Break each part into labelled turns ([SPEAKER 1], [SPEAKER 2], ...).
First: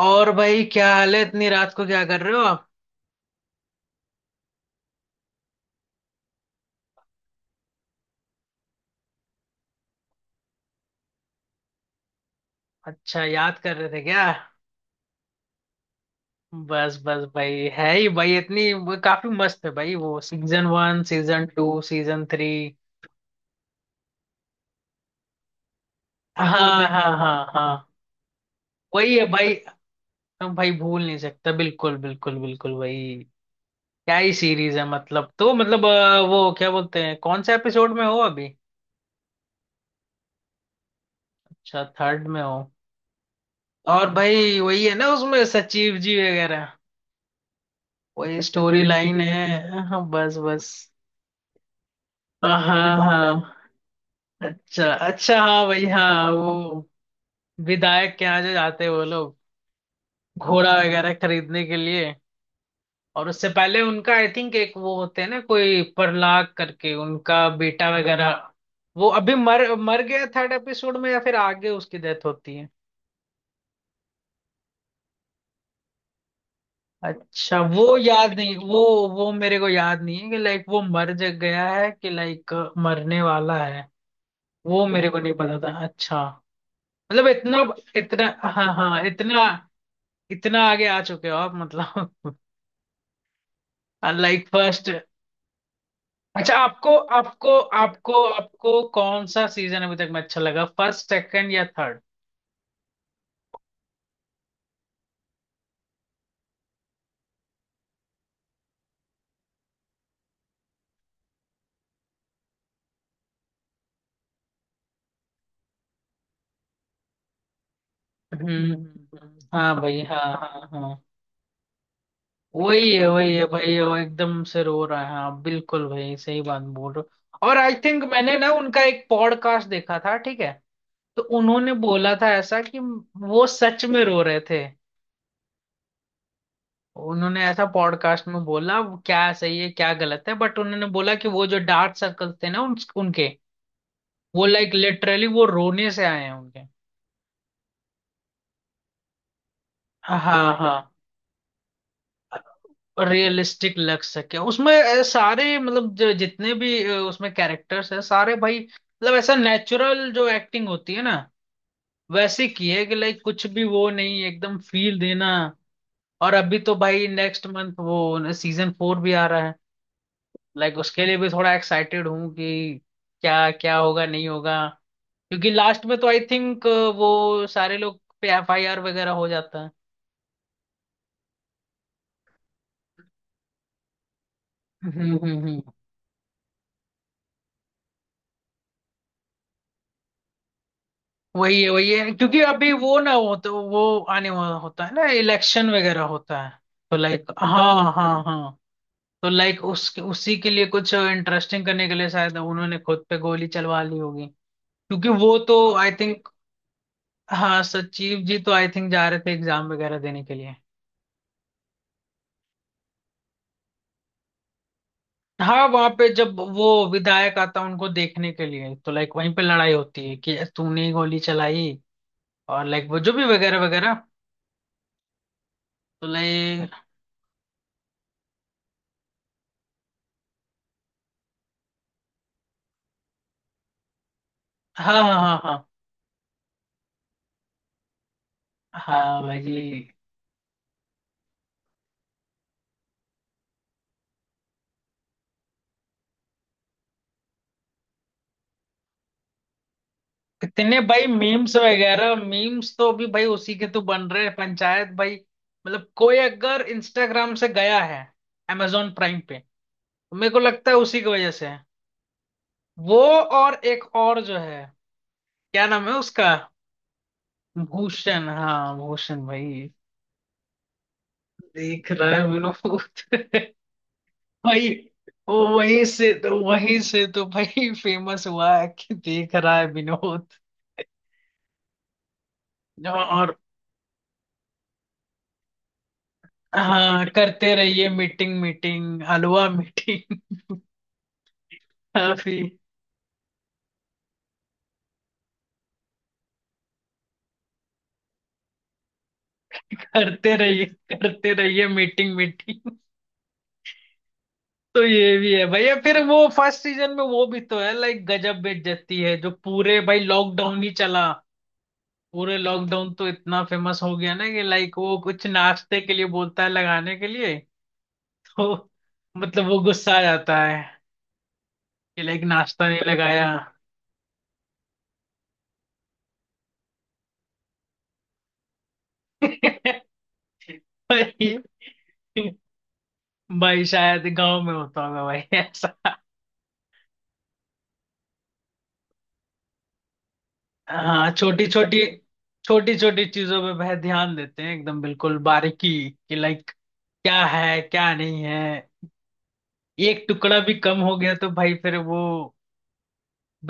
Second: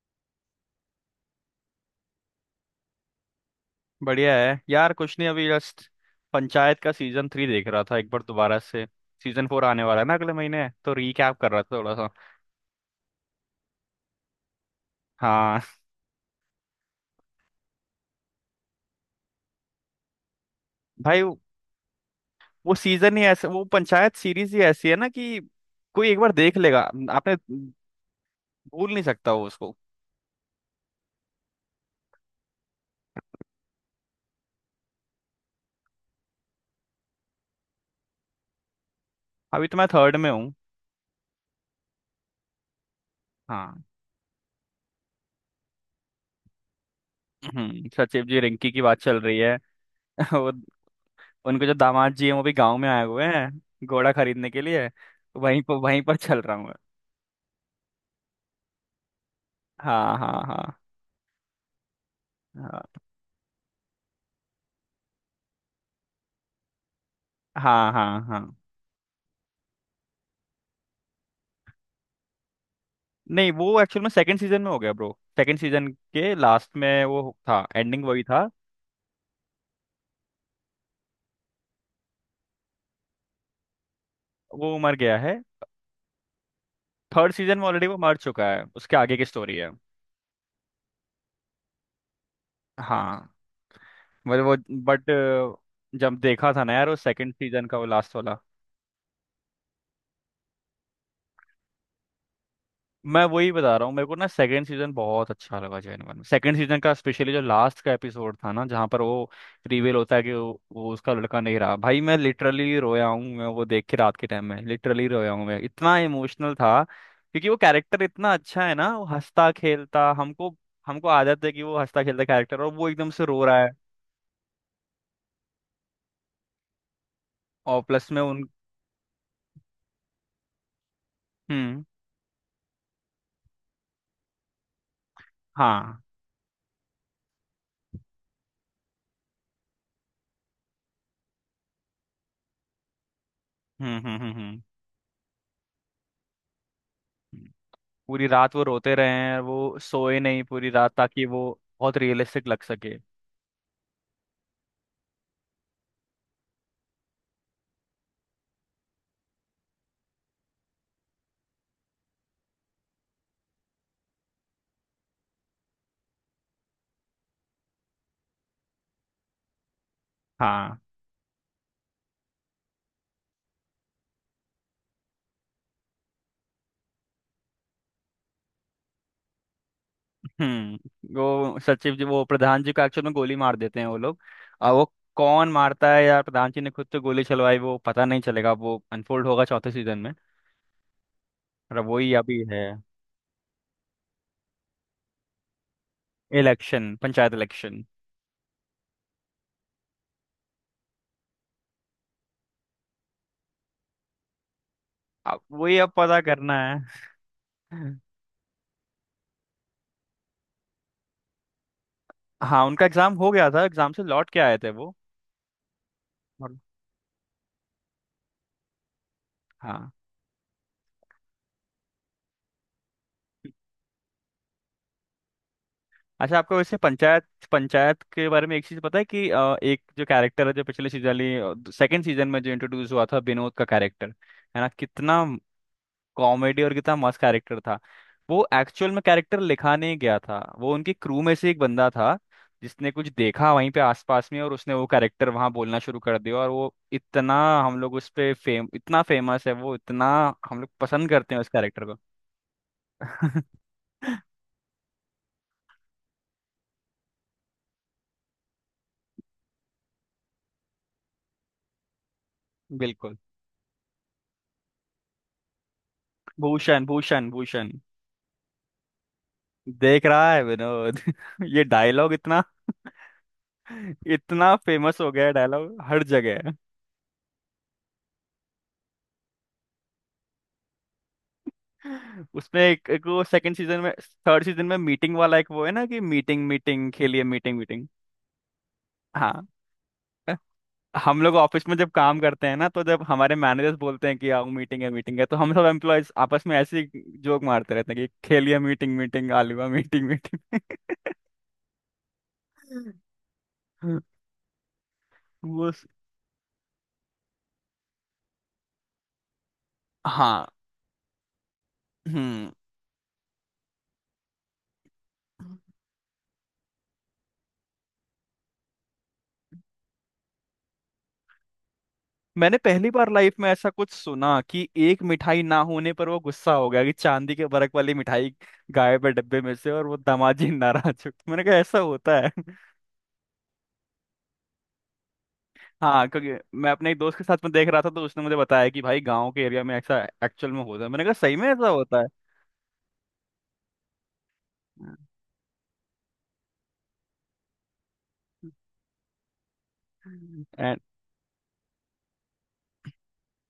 [SPEAKER 1] और भाई, क्या हाल है इतनी रात को, क्या कर रहे हो आप?
[SPEAKER 2] बढ़िया है यार। कुछ नहीं, अभी जस्ट पंचायत का सीजन थ्री देख रहा था एक बार दोबारा से। सीजन फोर आने वाला है ना अगले महीने, तो रीकैप कर रहा था थोड़ा सा।
[SPEAKER 1] अच्छा, याद कर रहे थे क्या?
[SPEAKER 2] हाँ।
[SPEAKER 1] बस बस भाई, है ही भाई, इतनी वो, काफी मस्त है भाई वो, सीजन वन,
[SPEAKER 2] भाई
[SPEAKER 1] सीजन टू, सीजन थ्री।
[SPEAKER 2] वो पंचायत सीरीज ही ऐसी है ना कि कोई एक बार
[SPEAKER 1] हाँ
[SPEAKER 2] देख लेगा।
[SPEAKER 1] हाँ
[SPEAKER 2] आपने
[SPEAKER 1] हाँ हाँ।
[SPEAKER 2] भूल नहीं
[SPEAKER 1] वही है
[SPEAKER 2] सकता वो
[SPEAKER 1] भाई।
[SPEAKER 2] उसको।
[SPEAKER 1] हम भाई, भूल नहीं सकता, बिल्कुल बिल्कुल बिल्कुल भाई। क्या ही सीरीज है, मतलब, तो मतलब वो क्या बोलते हैं, कौन से एपिसोड में हो अभी?
[SPEAKER 2] अभी तो मैं थर्ड में हूँ।
[SPEAKER 1] अच्छा, थर्ड में हो।
[SPEAKER 2] हाँ।
[SPEAKER 1] और भाई वही है ना उसमें, सचिव जी वगैरह।
[SPEAKER 2] सचिव
[SPEAKER 1] वही
[SPEAKER 2] जी रिंकी
[SPEAKER 1] स्टोरी
[SPEAKER 2] की बात
[SPEAKER 1] लाइन
[SPEAKER 2] चल रही है।
[SPEAKER 1] है, हाँ, बस
[SPEAKER 2] वो
[SPEAKER 1] बस
[SPEAKER 2] उनके जो दामाद जी हैं वो भी
[SPEAKER 1] हाँ
[SPEAKER 2] गाँव में आए हुए
[SPEAKER 1] हाँ।
[SPEAKER 2] हैं घोड़ा खरीदने के लिए।
[SPEAKER 1] अच्छा अच्छा, हाँ भाई,
[SPEAKER 2] वहीं पर
[SPEAKER 1] हाँ
[SPEAKER 2] चल रहा हूँ मैं।
[SPEAKER 1] वो विधायक के यहाँ जो जाते हैं वो लोग,
[SPEAKER 2] हाँ, हाँ,
[SPEAKER 1] घोड़ा
[SPEAKER 2] हाँ,
[SPEAKER 1] वगैरह खरीदने के लिए।
[SPEAKER 2] हाँ,
[SPEAKER 1] और उससे पहले उनका, आई थिंक, एक वो होते हैं ना, कोई प्रहलाद करके उनका बेटा
[SPEAKER 2] हाँ, हाँ,
[SPEAKER 1] वगैरह,
[SPEAKER 2] हाँ।
[SPEAKER 1] वो अभी मर मर गया थर्ड एपिसोड में, या फिर आगे उसकी डेथ होती है?
[SPEAKER 2] नहीं, वो एक्चुअल में सेकंड सीजन में हो गया ब्रो। सेकंड सीजन के लास्ट में वो
[SPEAKER 1] अच्छा,
[SPEAKER 2] था,
[SPEAKER 1] वो
[SPEAKER 2] एंडिंग वही
[SPEAKER 1] याद
[SPEAKER 2] था।
[SPEAKER 1] नहीं, वो वो मेरे को याद नहीं है कि लाइक वो मर जग गया है, कि लाइक मरने वाला है।
[SPEAKER 2] वो
[SPEAKER 1] वो
[SPEAKER 2] मर
[SPEAKER 1] मेरे
[SPEAKER 2] गया
[SPEAKER 1] को नहीं
[SPEAKER 2] है।
[SPEAKER 1] पता था। अच्छा, मतलब
[SPEAKER 2] थर्ड
[SPEAKER 1] इतना,
[SPEAKER 2] सीजन में ऑलरेडी वो मर
[SPEAKER 1] इतना,
[SPEAKER 2] चुका है,
[SPEAKER 1] हाँ
[SPEAKER 2] उसके
[SPEAKER 1] हाँ,
[SPEAKER 2] आगे की
[SPEAKER 1] इतना,
[SPEAKER 2] स्टोरी है।
[SPEAKER 1] इतना आगे आ चुके हो आप मतलब?
[SPEAKER 2] हाँ। मतलब
[SPEAKER 1] लाइक
[SPEAKER 2] वो,
[SPEAKER 1] फर्स्ट।
[SPEAKER 2] बट जब देखा
[SPEAKER 1] अच्छा,
[SPEAKER 2] था ना यार,
[SPEAKER 1] आपको
[SPEAKER 2] वो सेकंड
[SPEAKER 1] आपको
[SPEAKER 2] सीजन का वो लास्ट
[SPEAKER 1] आपको
[SPEAKER 2] वाला।
[SPEAKER 1] आपको कौन सा सीजन अभी तक में अच्छा लगा, फर्स्ट, सेकंड या थर्ड?
[SPEAKER 2] मैं वही बता रहा हूँ, मेरे को ना सेकंड सीजन बहुत अच्छा लगा जेनवन में, सेकंड सीजन का स्पेशली जो लास्ट का एपिसोड था ना जहाँ पर वो रिवील होता है कि वो उसका लड़का नहीं रहा। भाई मैं लिटरली रोया हूँ मैं, वो देख के रात के टाइम में लिटरली रोया हूँ मैं, इतना इमोशनल था क्योंकि वो कैरेक्टर इतना अच्छा है ना, वो
[SPEAKER 1] हम्म।
[SPEAKER 2] हंसता
[SPEAKER 1] हाँ भाई,
[SPEAKER 2] खेलता
[SPEAKER 1] हाँ
[SPEAKER 2] हमको।
[SPEAKER 1] हाँ हाँ।
[SPEAKER 2] हमको आदत है कि वो हंसता खेलता कैरेक्टर और वो एकदम से
[SPEAKER 1] वही है
[SPEAKER 2] रो रहा है।
[SPEAKER 1] भाई, वो एकदम से रो रहा है, हाँ, बिल्कुल भाई, सही बात बोल रहे हो। और आई
[SPEAKER 2] और
[SPEAKER 1] थिंक
[SPEAKER 2] प्लस में
[SPEAKER 1] मैंने
[SPEAKER 2] उन।
[SPEAKER 1] ना उनका एक पॉडकास्ट देखा था, ठीक है, तो उन्होंने
[SPEAKER 2] हम्म।
[SPEAKER 1] बोला था ऐसा कि वो सच में रो रहे थे।
[SPEAKER 2] हाँ।
[SPEAKER 1] उन्होंने ऐसा पॉडकास्ट में बोला, वो क्या सही है क्या गलत है, बट उन्होंने बोला कि वो जो डार्क सर्कल्स थे ना उनके
[SPEAKER 2] हम्म। हम्म। हम्म।
[SPEAKER 1] वो,
[SPEAKER 2] हम्म।
[SPEAKER 1] लाइक लिटरली वो रोने से आए हैं उनके।
[SPEAKER 2] हम्म। पूरी रात वो रोते रहे हैं, वो
[SPEAKER 1] हाँ
[SPEAKER 2] सोए नहीं पूरी
[SPEAKER 1] हाँ,
[SPEAKER 2] रात ताकि वो बहुत रियलिस्टिक लग सके।
[SPEAKER 1] रियलिस्टिक लग सके। उसमें सारे, मतलब जितने भी उसमें कैरेक्टर्स हैं सारे भाई, मतलब ऐसा नेचुरल जो एक्टिंग होती है ना, वैसे की है, कि लाइक कुछ भी वो नहीं, एकदम फील देना। और अभी तो भाई नेक्स्ट मंथ वो सीजन फोर भी आ रहा है, लाइक
[SPEAKER 2] हाँ।
[SPEAKER 1] उसके लिए भी थोड़ा एक्साइटेड हूँ, कि क्या क्या होगा, नहीं होगा, क्योंकि लास्ट में तो आई थिंक वो सारे लोग पे एफआईआर वगैरह हो जाता है।
[SPEAKER 2] हम्म, वो सचिव जी वो प्रधान जी को एक्चुअल में गोली मार देते हैं वो लोग। और वो
[SPEAKER 1] हम्म हम्म
[SPEAKER 2] कौन
[SPEAKER 1] हम्म।
[SPEAKER 2] मारता है या प्रधान जी ने खुद तो गोली चलवाई, वो पता नहीं चलेगा, वो अनफोल्ड होगा चौथे सीजन में।
[SPEAKER 1] वही है
[SPEAKER 2] और अब
[SPEAKER 1] वही है,
[SPEAKER 2] वही
[SPEAKER 1] क्योंकि
[SPEAKER 2] अभी है।
[SPEAKER 1] अभी वो ना हो तो वो आने वाला होता है ना, इलेक्शन वगैरह होता है,
[SPEAKER 2] इलेक्शन,
[SPEAKER 1] तो लाइक,
[SPEAKER 2] पंचायत इलेक्शन।
[SPEAKER 1] हाँ हाँ हाँ, तो लाइक उसके, उसी के लिए कुछ इंटरेस्टिंग करने के लिए शायद उन्होंने खुद पे गोली चलवा ली होगी, क्योंकि वो
[SPEAKER 2] अब
[SPEAKER 1] तो,
[SPEAKER 2] वही,
[SPEAKER 1] आई
[SPEAKER 2] अब पता
[SPEAKER 1] थिंक,
[SPEAKER 2] करना है।
[SPEAKER 1] हाँ, सचिव जी तो आई थिंक जा रहे थे एग्जाम वगैरह देने के लिए,
[SPEAKER 2] हाँ उनका एग्जाम हो गया था, एग्जाम से लौट के आए थे वो।
[SPEAKER 1] हाँ, वहां पे जब
[SPEAKER 2] और।
[SPEAKER 1] वो विधायक आता है उनको देखने के लिए, तो लाइक वहीं पे लड़ाई
[SPEAKER 2] हाँ।
[SPEAKER 1] होती है कि तूने ही गोली चलाई, और लाइक वो जो भी वगैरह वगैरह, तो
[SPEAKER 2] अच्छा आपको
[SPEAKER 1] लाइक।
[SPEAKER 2] वैसे पंचायत पंचायत के बारे में एक चीज पता है कि एक जो कैरेक्टर है जो पिछले सीजन सेकंड सीजन में जो इंट्रोड्यूस हुआ था, विनोद का कैरेक्टर है ना,
[SPEAKER 1] हाँ हाँ
[SPEAKER 2] कितना
[SPEAKER 1] हाँ हाँ,
[SPEAKER 2] कॉमेडी और कितना मस्त कैरेक्टर था। वो एक्चुअल में
[SPEAKER 1] हाँ
[SPEAKER 2] कैरेक्टर लिखा
[SPEAKER 1] भाई,
[SPEAKER 2] नहीं गया था, वो उनकी क्रू में से एक बंदा था जिसने कुछ देखा वहीं पे आसपास में और उसने वो कैरेक्टर वहां बोलना शुरू कर दिया और वो इतना। हम लोग उस पे फेम, इतना फेमस है वो, इतना। हम लोग
[SPEAKER 1] कितने भाई
[SPEAKER 2] पसंद करते हैं उस
[SPEAKER 1] मीम्स
[SPEAKER 2] कैरेक्टर को।
[SPEAKER 1] वगैरह, मीम्स तो अभी भाई उसी के तो बन रहे हैं पंचायत भाई। मतलब कोई अगर इंस्टाग्राम से गया है amazon प्राइम पे, तो मेरे को लगता है उसी की वजह से है। वो,
[SPEAKER 2] बिल्कुल।
[SPEAKER 1] और एक और जो है, क्या नाम है उसका?
[SPEAKER 2] भूषण, भूषण, भूषण।
[SPEAKER 1] भूषण, हाँ भूषण भाई,
[SPEAKER 2] देख रहा है विनोद ये
[SPEAKER 1] देख रहा
[SPEAKER 2] डायलॉग
[SPEAKER 1] है
[SPEAKER 2] इतना।
[SPEAKER 1] विनोद
[SPEAKER 2] इतना
[SPEAKER 1] भाई
[SPEAKER 2] फेमस हो गया
[SPEAKER 1] वो
[SPEAKER 2] डायलॉग
[SPEAKER 1] वहीं
[SPEAKER 2] हर
[SPEAKER 1] से तो,
[SPEAKER 2] जगह।
[SPEAKER 1] वहीं से तो भाई फेमस हुआ है कि देख रहा है विनोद,
[SPEAKER 2] उसमें एक वो
[SPEAKER 1] और
[SPEAKER 2] सेकंड सीजन में। थर्ड सीजन में मीटिंग वाला एक वो है ना कि मीटिंग मीटिंग
[SPEAKER 1] हाँ,
[SPEAKER 2] खेलिए
[SPEAKER 1] करते
[SPEAKER 2] मीटिंग मीटिंग।
[SPEAKER 1] रहिए मीटिंग मीटिंग
[SPEAKER 2] हाँ।
[SPEAKER 1] हलवा
[SPEAKER 2] अ,
[SPEAKER 1] मीटिंग,
[SPEAKER 2] हम लोग ऑफिस में जब काम
[SPEAKER 1] काफी,
[SPEAKER 2] करते हैं ना, तो जब हमारे मैनेजर्स बोलते हैं कि आओ मीटिंग है मीटिंग है, तो हम सब एम्प्लॉयज आपस में ऐसे जोक मारते रहते हैं कि खेलिए मीटिंग मीटिंग, आलूआ मीटिंग
[SPEAKER 1] करते
[SPEAKER 2] मीटिंग।
[SPEAKER 1] रहिए, करते रहिए मीटिंग मीटिंग। तो ये भी है
[SPEAKER 2] वो
[SPEAKER 1] भैया,
[SPEAKER 2] स-
[SPEAKER 1] फिर वो फर्स्ट सीजन में वो भी तो है, लाइक गजब बेइज्जती है, जो पूरे भाई
[SPEAKER 2] हाँ।
[SPEAKER 1] लॉकडाउन ही चला, पूरे
[SPEAKER 2] हम्म।
[SPEAKER 1] लॉकडाउन तो इतना फेमस हो गया ना, कि लाइक वो कुछ नाश्ते के लिए बोलता है लगाने के लिए, वो, मतलब वो गुस्सा आ जाता है कि लाइक
[SPEAKER 2] मैंने
[SPEAKER 1] नाश्ता नहीं
[SPEAKER 2] पहली बार
[SPEAKER 1] लगाया।
[SPEAKER 2] लाइफ में ऐसा कुछ सुना कि एक मिठाई ना होने पर वो गुस्सा हो गया, कि चांदी के बरक वाली मिठाई गायब है डब्बे में से और वो दामाजी नाराज हो गए।
[SPEAKER 1] भाई,
[SPEAKER 2] मैंने कहा ऐसा होता है।
[SPEAKER 1] भाई शायद गांव में होता होगा भाई ऐसा।
[SPEAKER 2] हाँ क्योंकि मैं अपने एक दोस्त के साथ में देख रहा था, तो उसने मुझे बताया कि भाई गांव के एरिया में ऐसा एक्चुअल में होता है, मैंने
[SPEAKER 1] हाँ,
[SPEAKER 2] कहा सही
[SPEAKER 1] छोटी
[SPEAKER 2] में ऐसा
[SPEAKER 1] छोटी,
[SPEAKER 2] होता
[SPEAKER 1] छोटी छोटी चीजों पे वह ध्यान देते हैं, एकदम
[SPEAKER 2] है।
[SPEAKER 1] बिल्कुल बारीकी कि लाइक क्या है क्या नहीं है, एक टुकड़ा भी कम
[SPEAKER 2] एंड।
[SPEAKER 1] हो गया तो भाई फिर वो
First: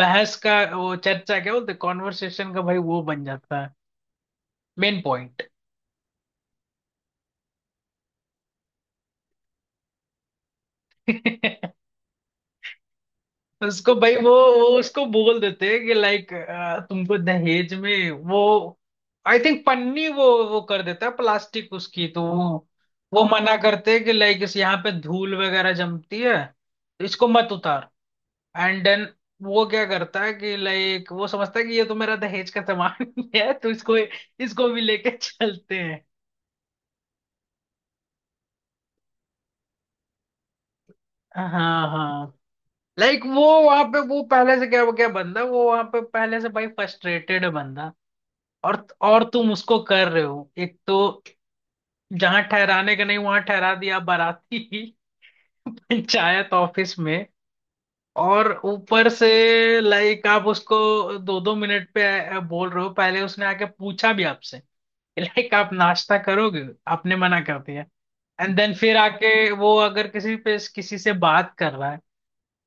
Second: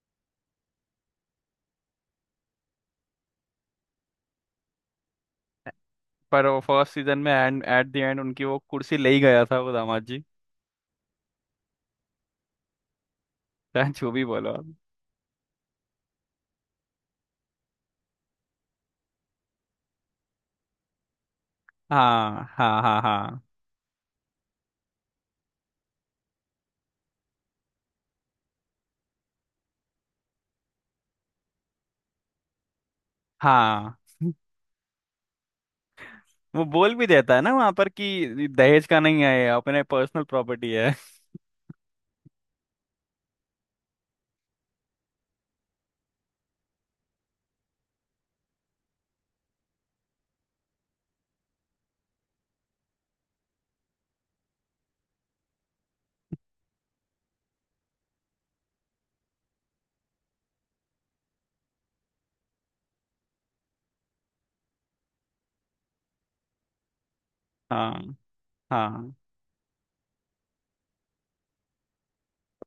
[SPEAKER 1] बहस का, वो चर्चा, क्या बोलते, कॉन्वर्सेशन का भाई वो बन जाता है मेन
[SPEAKER 2] पर वो फर्स्ट सीजन में एंड एट द एंड उनकी वो कुर्सी ले ही गया था वो दामाद जी।
[SPEAKER 1] पॉइंट।
[SPEAKER 2] चाहे
[SPEAKER 1] उसको
[SPEAKER 2] जो
[SPEAKER 1] भाई
[SPEAKER 2] भी
[SPEAKER 1] वो
[SPEAKER 2] बोलो
[SPEAKER 1] वो
[SPEAKER 2] आप।
[SPEAKER 1] उसको बोल देते हैं कि लाइक तुमको दहेज में वो, आई थिंक, पन्नी, वो कर देता है प्लास्टिक उसकी, तो
[SPEAKER 2] हाँ,
[SPEAKER 1] वो
[SPEAKER 2] हाँ, हाँ,
[SPEAKER 1] वो
[SPEAKER 2] हाँ,
[SPEAKER 1] मना करते हैं कि लाइक इस, यहाँ पे धूल वगैरह जमती है, तो इसको मत उतार, एंड देन वो क्या करता है कि लाइक वो समझता है कि ये तो मेरा दहेज का सामान है, तो इसको,
[SPEAKER 2] हाँ।
[SPEAKER 1] इसको भी लेके चलते हैं।
[SPEAKER 2] वो बोल भी देता है ना वहां पर कि दहेज का नहीं है ये, अपने पर्सनल प्रॉपर्टी है।
[SPEAKER 1] हाँ हाँ। लाइक वो वहां पे, वो पहले से, क्या क्या बंदा, वो वहां पे पहले से भाई फ्रस्ट्रेटेड है बंदा, और तुम उसको कर रहे हो, एक तो जहां ठहराने का नहीं वहां ठहरा दिया बाराती पंचायत ऑफिस में, और ऊपर से लाइक आप उसको दो दो मिनट पे बोल रहे हो, पहले उसने आके पूछा भी आपसे, लाइक आप नाश्ता करोगे, आपने मना कर दिया,
[SPEAKER 2] हाँ,
[SPEAKER 1] एंड देन फिर
[SPEAKER 2] हाँ।
[SPEAKER 1] आके वो अगर किसी पे किसी से बात कर रहा है,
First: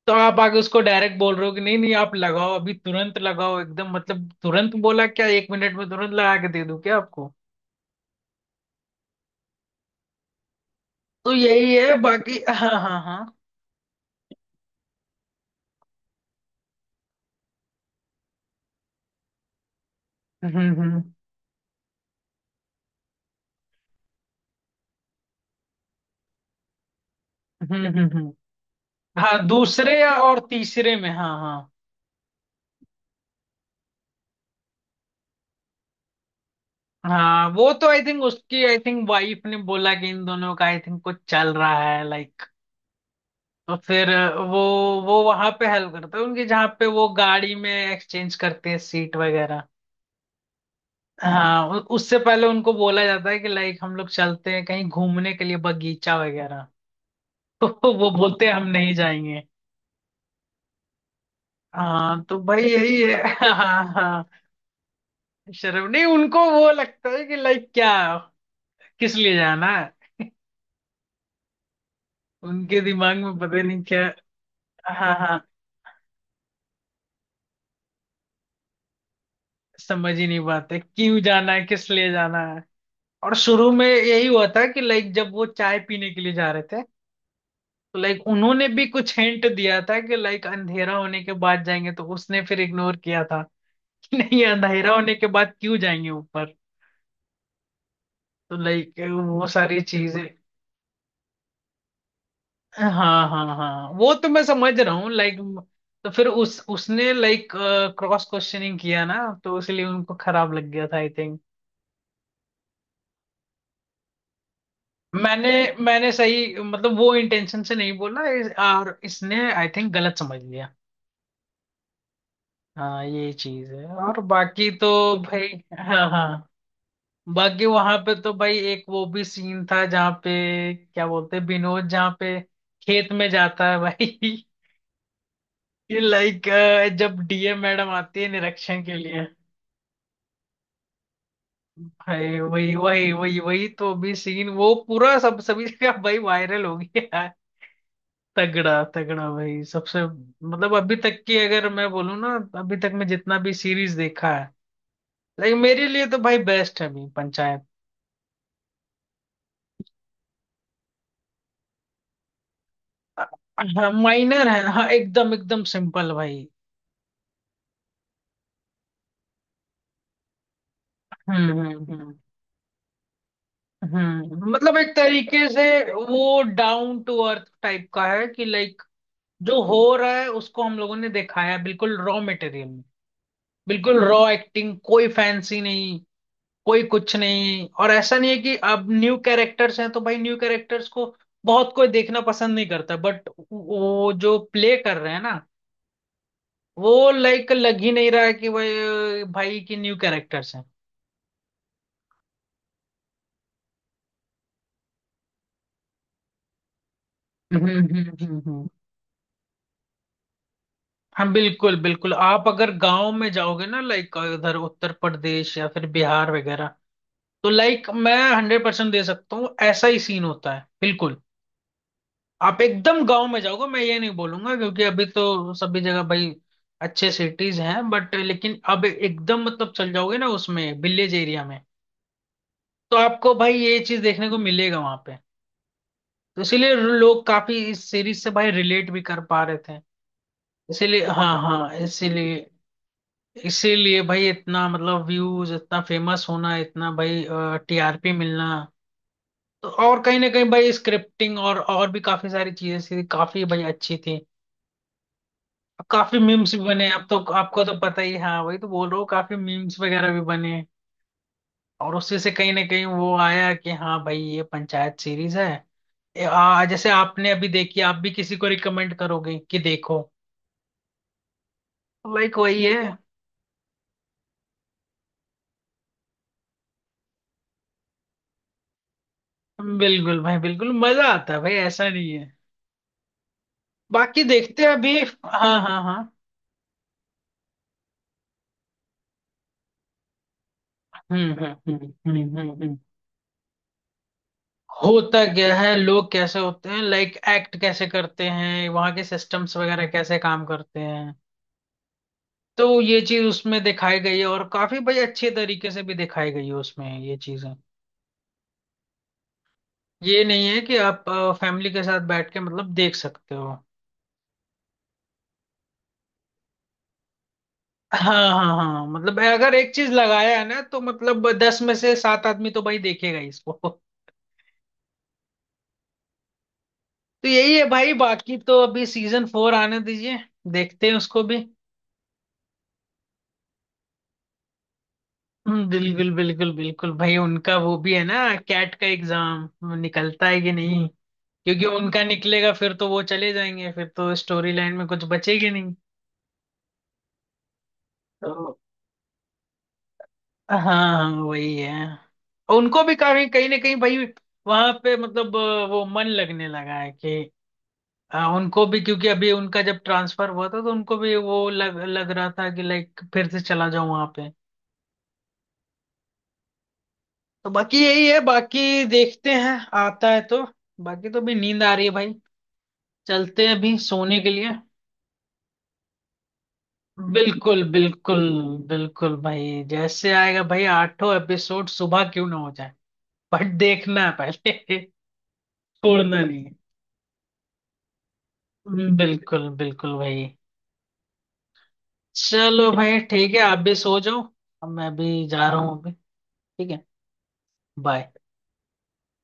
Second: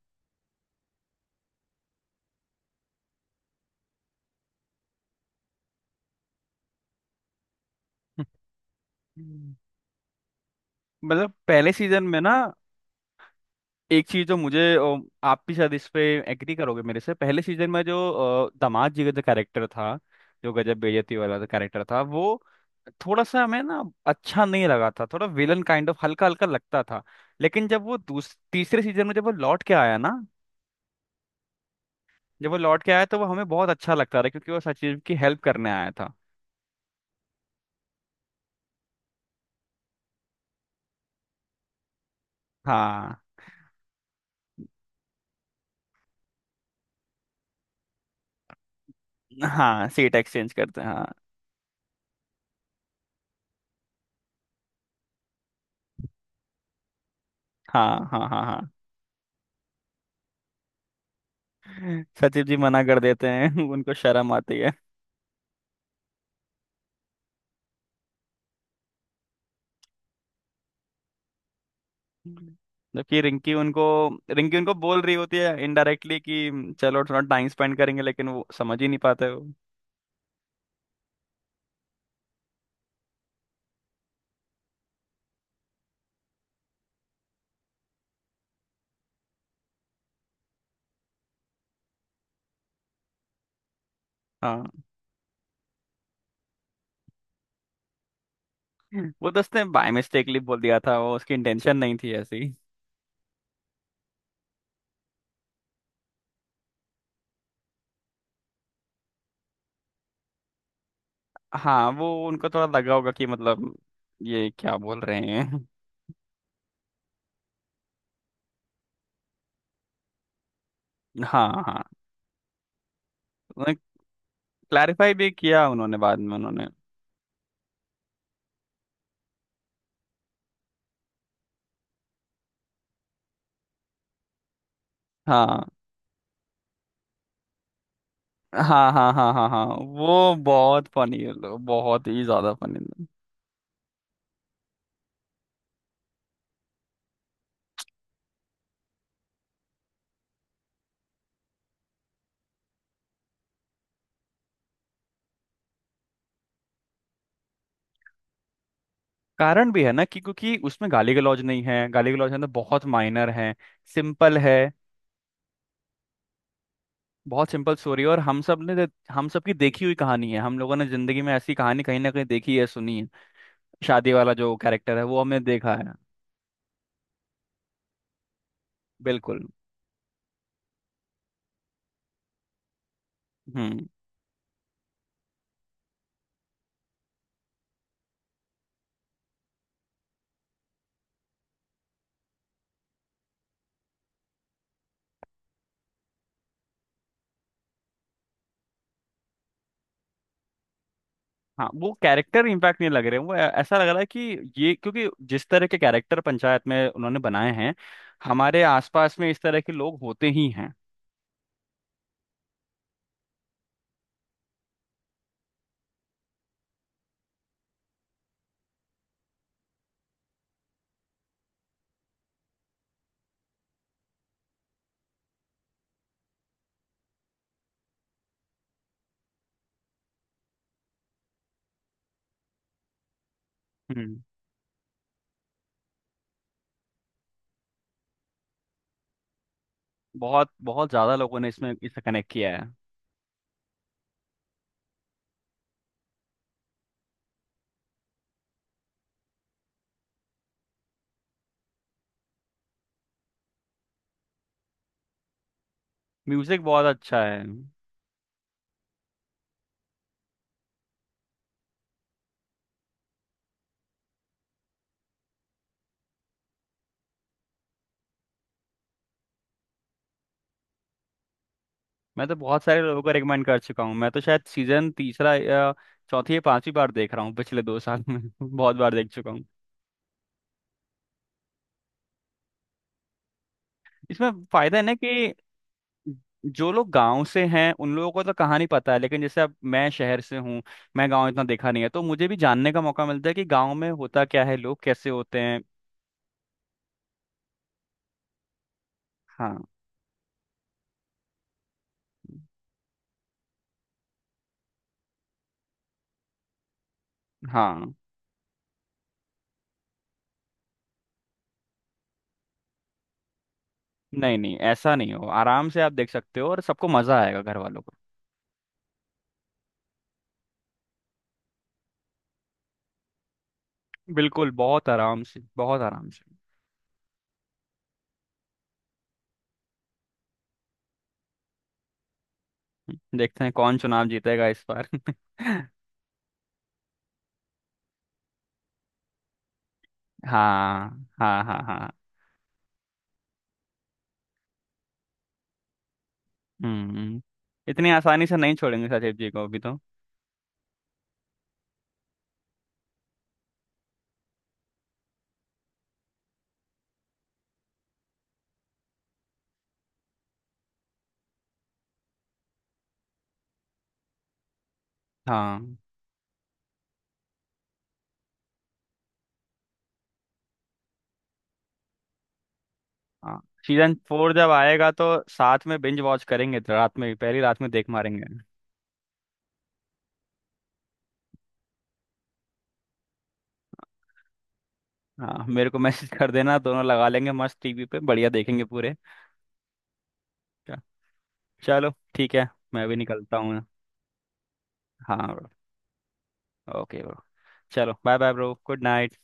[SPEAKER 1] तो आप आगे उसको डायरेक्ट बोल रहे हो कि नहीं नहीं आप लगाओ अभी तुरंत लगाओ एकदम, मतलब तुरंत बोला क्या, एक मिनट में तुरंत लगा के दे दूं क्या आपको?
[SPEAKER 2] हम्म।
[SPEAKER 1] तो
[SPEAKER 2] मतलब पहले
[SPEAKER 1] यही है
[SPEAKER 2] सीजन में ना
[SPEAKER 1] बाकी हाँ हाँ हाँ।
[SPEAKER 2] एक चीज जो मुझे आप भी शायद इस पे एग्री करोगे मेरे से, पहले सीजन में जो दामाद जी का जो कैरेक्टर था, जो
[SPEAKER 1] हम्म
[SPEAKER 2] गजब
[SPEAKER 1] हम्म
[SPEAKER 2] बेइज्जती वाला जो कैरेक्टर था, वो थोड़ा सा हमें ना अच्छा नहीं लगा था, थोड़ा विलन काइंड ऑफ हल्का हल्का लगता था। लेकिन जब
[SPEAKER 1] हम्म
[SPEAKER 2] वो
[SPEAKER 1] हम्म हम्म।
[SPEAKER 2] दूस तीसरे सीजन में जब वो
[SPEAKER 1] हाँ
[SPEAKER 2] लौट के आया
[SPEAKER 1] दूसरे
[SPEAKER 2] ना,
[SPEAKER 1] या और तीसरे में, हाँ हाँ।
[SPEAKER 2] जब वो लौट के आया तो वो हमें बहुत अच्छा लगता रहा क्योंकि वो सचिव की हेल्प करने आया था।
[SPEAKER 1] हाँ वो तो आई थिंक उसकी, आई थिंक वाइफ ने बोला कि इन दोनों का आई थिंक कुछ चल रहा है लाइक,
[SPEAKER 2] हाँ।
[SPEAKER 1] तो फिर वो वो वहां पे हेल्प करता है उनके, जहाँ पे वो गाड़ी में एक्सचेंज करते हैं सीट वगैरह,
[SPEAKER 2] हाँ सीट एक्सचेंज करते हैं हाँ।
[SPEAKER 1] हाँ, उससे पहले उनको बोला जाता है कि लाइक हम लोग चलते हैं कहीं घूमने के लिए बगीचा वगैरह तो
[SPEAKER 2] हाँ,
[SPEAKER 1] वो
[SPEAKER 2] हाँ,
[SPEAKER 1] बोलते हैं
[SPEAKER 2] हाँ,
[SPEAKER 1] हम नहीं जाएंगे।
[SPEAKER 2] हाँ।
[SPEAKER 1] हाँ, तो
[SPEAKER 2] सचिव जी
[SPEAKER 1] भाई
[SPEAKER 2] मना
[SPEAKER 1] यही
[SPEAKER 2] कर
[SPEAKER 1] है
[SPEAKER 2] देते हैं
[SPEAKER 1] हाँ
[SPEAKER 2] उनको
[SPEAKER 1] हाँ,
[SPEAKER 2] शर्म आती है।
[SPEAKER 1] शर्म नहीं, उनको वो लगता है कि लाइक क्या, किस लिए जाना है, उनके दिमाग
[SPEAKER 2] जबकि
[SPEAKER 1] में पता नहीं क्या।
[SPEAKER 2] रिंकी उनको बोल
[SPEAKER 1] हाँ
[SPEAKER 2] रही होती
[SPEAKER 1] हाँ,
[SPEAKER 2] है इनडायरेक्टली कि चलो थोड़ा टाइम स्पेंड करेंगे, लेकिन वो समझ ही नहीं पाते वो।
[SPEAKER 1] समझ ही नहीं पाते, क्यों जाना है, किस लिए जाना है। और शुरू में यही हुआ था, कि लाइक जब वो चाय पीने के लिए जा रहे थे, तो लाइक उन्होंने भी कुछ हिंट दिया था कि लाइक अंधेरा होने के बाद जाएंगे, तो उसने फिर इग्नोर किया था कि नहीं,
[SPEAKER 2] हाँ
[SPEAKER 1] अंधेरा होने के बाद क्यों जाएंगे ऊपर, तो लाइक
[SPEAKER 2] वो तो
[SPEAKER 1] वो
[SPEAKER 2] उसने
[SPEAKER 1] सारी
[SPEAKER 2] बाय
[SPEAKER 1] चीजें।
[SPEAKER 2] मिस्टेकली बोल दिया था, वो उसकी इंटेंशन नहीं थी ऐसी।
[SPEAKER 1] हाँ हाँ हाँ, वो तो मैं समझ रहा हूँ लाइक, तो फिर उस उसने लाइक क्रॉस क्वेश्चनिंग किया ना, तो इसलिए उनको खराब लग गया था आई थिंक।
[SPEAKER 2] हाँ वो उनको थोड़ा लगा होगा कि मतलब ये क्या बोल रहे
[SPEAKER 1] मैंने
[SPEAKER 2] हैं।
[SPEAKER 1] मैंने सही, मतलब वो इंटेंशन से नहीं बोला और इसने आई थिंक गलत समझ लिया।
[SPEAKER 2] हाँ, हाँ।
[SPEAKER 1] हाँ ये चीज है, और बाकी तो
[SPEAKER 2] क्लैरिफाई भी
[SPEAKER 1] भाई।
[SPEAKER 2] किया उन्होंने
[SPEAKER 1] हाँ
[SPEAKER 2] बाद में
[SPEAKER 1] हाँ।
[SPEAKER 2] उन्होंने।
[SPEAKER 1] बाकी वहां पे तो भाई एक वो भी सीन था, जहाँ पे क्या बोलते हैं विनोद, जहाँ पे खेत में जाता है भाई
[SPEAKER 2] हाँ,
[SPEAKER 1] लाइक, जब डीएम मैडम आती है निरीक्षण
[SPEAKER 2] हाँ,
[SPEAKER 1] के
[SPEAKER 2] हाँ,
[SPEAKER 1] लिए।
[SPEAKER 2] हाँ, हाँ, हाँ। वो बहुत फनी, बहुत ही
[SPEAKER 1] भाई
[SPEAKER 2] ज्यादा
[SPEAKER 1] वही
[SPEAKER 2] फनी।
[SPEAKER 1] वही वही वही, तो अभी सीन वो पूरा सब, सभी जगह भाई वायरल हो गया है, तगड़ा तगड़ा भाई सबसे, मतलब अभी तक की, अगर मैं बोलूँ ना अभी तक मैं जितना भी सीरीज देखा है, लेकिन मेरे लिए तो भाई बेस्ट है अभी पंचायत।
[SPEAKER 2] कारण भी है ना कि क्योंकि उसमें गाली गलौज नहीं है, गाली गलौज है तो बहुत माइनर है।
[SPEAKER 1] हाँ
[SPEAKER 2] सिंपल
[SPEAKER 1] माइनर
[SPEAKER 2] है,
[SPEAKER 1] है, हाँ एकदम एकदम सिंपल भाई।
[SPEAKER 2] बहुत सिंपल स्टोरी है और हम सब की देखी हुई कहानी है, हम लोगों ने जिंदगी में ऐसी
[SPEAKER 1] हम्म
[SPEAKER 2] कहानी कहीं ना
[SPEAKER 1] हम्म
[SPEAKER 2] कहीं देखी है, सुनी है। शादी वाला जो
[SPEAKER 1] मतलब एक
[SPEAKER 2] कैरेक्टर है वो हमने
[SPEAKER 1] तरीके से
[SPEAKER 2] देखा है।
[SPEAKER 1] वो डाउन टू अर्थ टाइप का है, कि लाइक
[SPEAKER 2] बिल्कुल।
[SPEAKER 1] जो हो रहा है उसको हम लोगों ने दिखाया है, बिल्कुल रॉ मटेरियल,
[SPEAKER 2] हम्म।
[SPEAKER 1] बिल्कुल रॉ एक्टिंग, कोई फैंसी नहीं, कोई कुछ नहीं। और ऐसा नहीं है कि अब न्यू कैरेक्टर्स हैं तो भाई न्यू कैरेक्टर्स को बहुत कोई देखना पसंद नहीं करता, बट वो जो प्ले कर रहे हैं ना, वो लाइक लग ही नहीं रहा है कि भाई, भाई की न्यू कैरेक्टर्स हैं।
[SPEAKER 2] हाँ वो कैरेक्टर इम्पैक्ट नहीं लग रहे हैं, वो ऐसा लग रहा है कि ये क्योंकि जिस तरह के कैरेक्टर पंचायत में उन्होंने बनाए
[SPEAKER 1] हम्म
[SPEAKER 2] हैं,
[SPEAKER 1] हम्म हम्म
[SPEAKER 2] हमारे
[SPEAKER 1] हम्म।
[SPEAKER 2] आसपास में इस तरह के लोग होते ही हैं।
[SPEAKER 1] हाँ बिल्कुल बिल्कुल, आप अगर गांव में जाओगे ना लाइक इधर, उत्तर प्रदेश या फिर बिहार वगैरह, तो लाइक मैं 100% दे सकता हूँ ऐसा ही सीन होता है, बिल्कुल। आप एकदम गांव में जाओगे, मैं ये नहीं बोलूंगा क्योंकि अभी तो सभी जगह भाई अच्छे सिटीज हैं, बट लेकिन अब एकदम मतलब चल जाओगे ना उसमें विलेज एरिया में, तो आपको भाई ये चीज
[SPEAKER 2] हम्म।
[SPEAKER 1] देखने को मिलेगा वहां पे। तो इसीलिए लोग काफी इस सीरीज से भाई रिलेट भी कर पा रहे थे,
[SPEAKER 2] बहुत, बहुत
[SPEAKER 1] इसीलिए,
[SPEAKER 2] ज्यादा
[SPEAKER 1] हाँ
[SPEAKER 2] लोगों ने इसमें
[SPEAKER 1] हाँ,
[SPEAKER 2] इससे कनेक्ट
[SPEAKER 1] इसीलिए,
[SPEAKER 2] किया है।
[SPEAKER 1] इसीलिए भाई इतना, मतलब व्यूज, इतना फेमस होना, इतना भाई टीआरपी मिलना, तो, और कहीं ना कहीं भाई स्क्रिप्टिंग, और भी काफी सारी चीजें थी, काफी भाई अच्छी थी, अब काफी मीम्स भी
[SPEAKER 2] म्यूजिक बहुत
[SPEAKER 1] बने अब, तो
[SPEAKER 2] अच्छा है।
[SPEAKER 1] आपको तो पता ही है, हाँ वही तो बोल रहा हूँ, काफी मीम्स वगैरह भी बने, और उससे से कहीं ना कहीं वो आया कि हाँ भाई ये पंचायत सीरीज है, जैसे आपने अभी देखी, आप भी किसी को रिकमेंड करोगे कि देखो
[SPEAKER 2] मैं तो
[SPEAKER 1] लाइक,
[SPEAKER 2] बहुत
[SPEAKER 1] वही है।
[SPEAKER 2] सारे लोगों को रिकमेंड कर चुका हूँ, मैं तो शायद सीजन तीसरा या चौथी या पांचवी बार देख रहा हूँ पिछले 2 साल में बहुत बार देख चुका हूँ।
[SPEAKER 1] बिल्कुल भाई, बिल्कुल मजा आता है भाई, ऐसा नहीं है, बाकी
[SPEAKER 2] इसमें
[SPEAKER 1] देखते हैं
[SPEAKER 2] फायदा है ना
[SPEAKER 1] अभी,
[SPEAKER 2] कि
[SPEAKER 1] हाँ हाँ हाँ।
[SPEAKER 2] जो लोग गांव से हैं उन लोगों को तो कहानी पता है, लेकिन जैसे अब मैं शहर से हूँ, मैं गांव
[SPEAKER 1] हम्म
[SPEAKER 2] इतना
[SPEAKER 1] हम्म
[SPEAKER 2] देखा नहीं है
[SPEAKER 1] हम्म
[SPEAKER 2] तो मुझे भी
[SPEAKER 1] हम्म हम्म
[SPEAKER 2] जानने
[SPEAKER 1] हम्म।
[SPEAKER 2] का मौका मिलता है कि गांव में होता क्या है, लोग कैसे
[SPEAKER 1] होता
[SPEAKER 2] होते
[SPEAKER 1] क्या
[SPEAKER 2] हैं।
[SPEAKER 1] है, लोग कैसे होते हैं, लाइक एक्ट कैसे करते हैं, वहाँ के सिस्टम्स
[SPEAKER 2] हाँ,
[SPEAKER 1] वगैरह कैसे काम करते हैं, तो ये चीज उसमें दिखाई गई है, और काफी भाई अच्छे तरीके से भी दिखाई गई है उसमें ये चीजें।
[SPEAKER 2] हाँ।
[SPEAKER 1] ये नहीं है कि आप फैमिली के साथ बैठ के मतलब देख सकते हो।
[SPEAKER 2] नहीं, नहीं, ऐसा नहीं हो, आराम से आप देख सकते हो और सबको मजा आएगा घर वालों को।
[SPEAKER 1] हाँ हाँ हाँ हाँ, मतलब अगर एक चीज लगाया है ना, तो मतलब 10 में से सात आदमी तो भाई देखेगा ही इसको
[SPEAKER 2] बिल्कुल, बहुत आराम से, बहुत आराम से।
[SPEAKER 1] तो यही है भाई, बाकी तो अभी सीजन फोर आने दीजिए, देखते हैं उसको भी।
[SPEAKER 2] देखते हैं कौन चुनाव जीतेगा इस बार।
[SPEAKER 1] बिल्कुल बिल्कुल बिल्कुल भाई, उनका वो भी है ना, कैट का एग्जाम निकलता है कि नहीं,
[SPEAKER 2] हाँ, हाँ, हाँ,
[SPEAKER 1] क्योंकि
[SPEAKER 2] हाँ।
[SPEAKER 1] उनका निकलेगा फिर तो वो चले जाएंगे, फिर तो स्टोरी लाइन में कुछ बचेगी,
[SPEAKER 2] हम्म। इतनी आसानी से नहीं
[SPEAKER 1] तो,
[SPEAKER 2] छोड़ेंगे सचिव जी को अभी तो।
[SPEAKER 1] हाँ हाँ वही है। और उनको भी कहीं कहीं ना कहीं भाई वहां पे, मतलब वो मन लगने लगा है कि उनको भी, क्योंकि अभी उनका जब ट्रांसफर हुआ था तो उनको भी वो लग लग रहा था कि लाइक फिर से चला जाऊं वहां पे,
[SPEAKER 2] हाँ,
[SPEAKER 1] तो बाकी यही है, बाकी देखते हैं, आता है तो। बाकी तो भी नींद आ रही है भाई,
[SPEAKER 2] हाँ।
[SPEAKER 1] चलते हैं अभी
[SPEAKER 2] सीजन
[SPEAKER 1] सोने के
[SPEAKER 2] फोर
[SPEAKER 1] लिए।
[SPEAKER 2] जब आएगा तो साथ में बिंज वॉच करेंगे रात में ही, पहली रात
[SPEAKER 1] बिल्कुल
[SPEAKER 2] में देख
[SPEAKER 1] बिल्कुल
[SPEAKER 2] मारेंगे।
[SPEAKER 1] बिल्कुल भाई, जैसे आएगा भाई आठों एपिसोड, सुबह क्यों ना हो जाए, बट देखना है पहले
[SPEAKER 2] हाँ मेरे को मैसेज
[SPEAKER 1] छोड़ना
[SPEAKER 2] कर
[SPEAKER 1] नहीं,
[SPEAKER 2] देना, दोनों लगा लेंगे मस्त टीवी पे, बढ़िया देखेंगे पूरे।
[SPEAKER 1] बिल्कुल बिल्कुल भाई।
[SPEAKER 2] च- चलो ठीक है।
[SPEAKER 1] चलो
[SPEAKER 2] मैं भी
[SPEAKER 1] भाई ठीक
[SPEAKER 2] निकलता
[SPEAKER 1] है, आप
[SPEAKER 2] हूँ।
[SPEAKER 1] भी सो जाओ, अब मैं भी
[SPEAKER 2] हाँ
[SPEAKER 1] जा
[SPEAKER 2] ब्रो।
[SPEAKER 1] रहा हूँ अभी, ठीक है,
[SPEAKER 2] ओके ब्रो। चलो,
[SPEAKER 1] bye.
[SPEAKER 2] Bye bye bro, good night.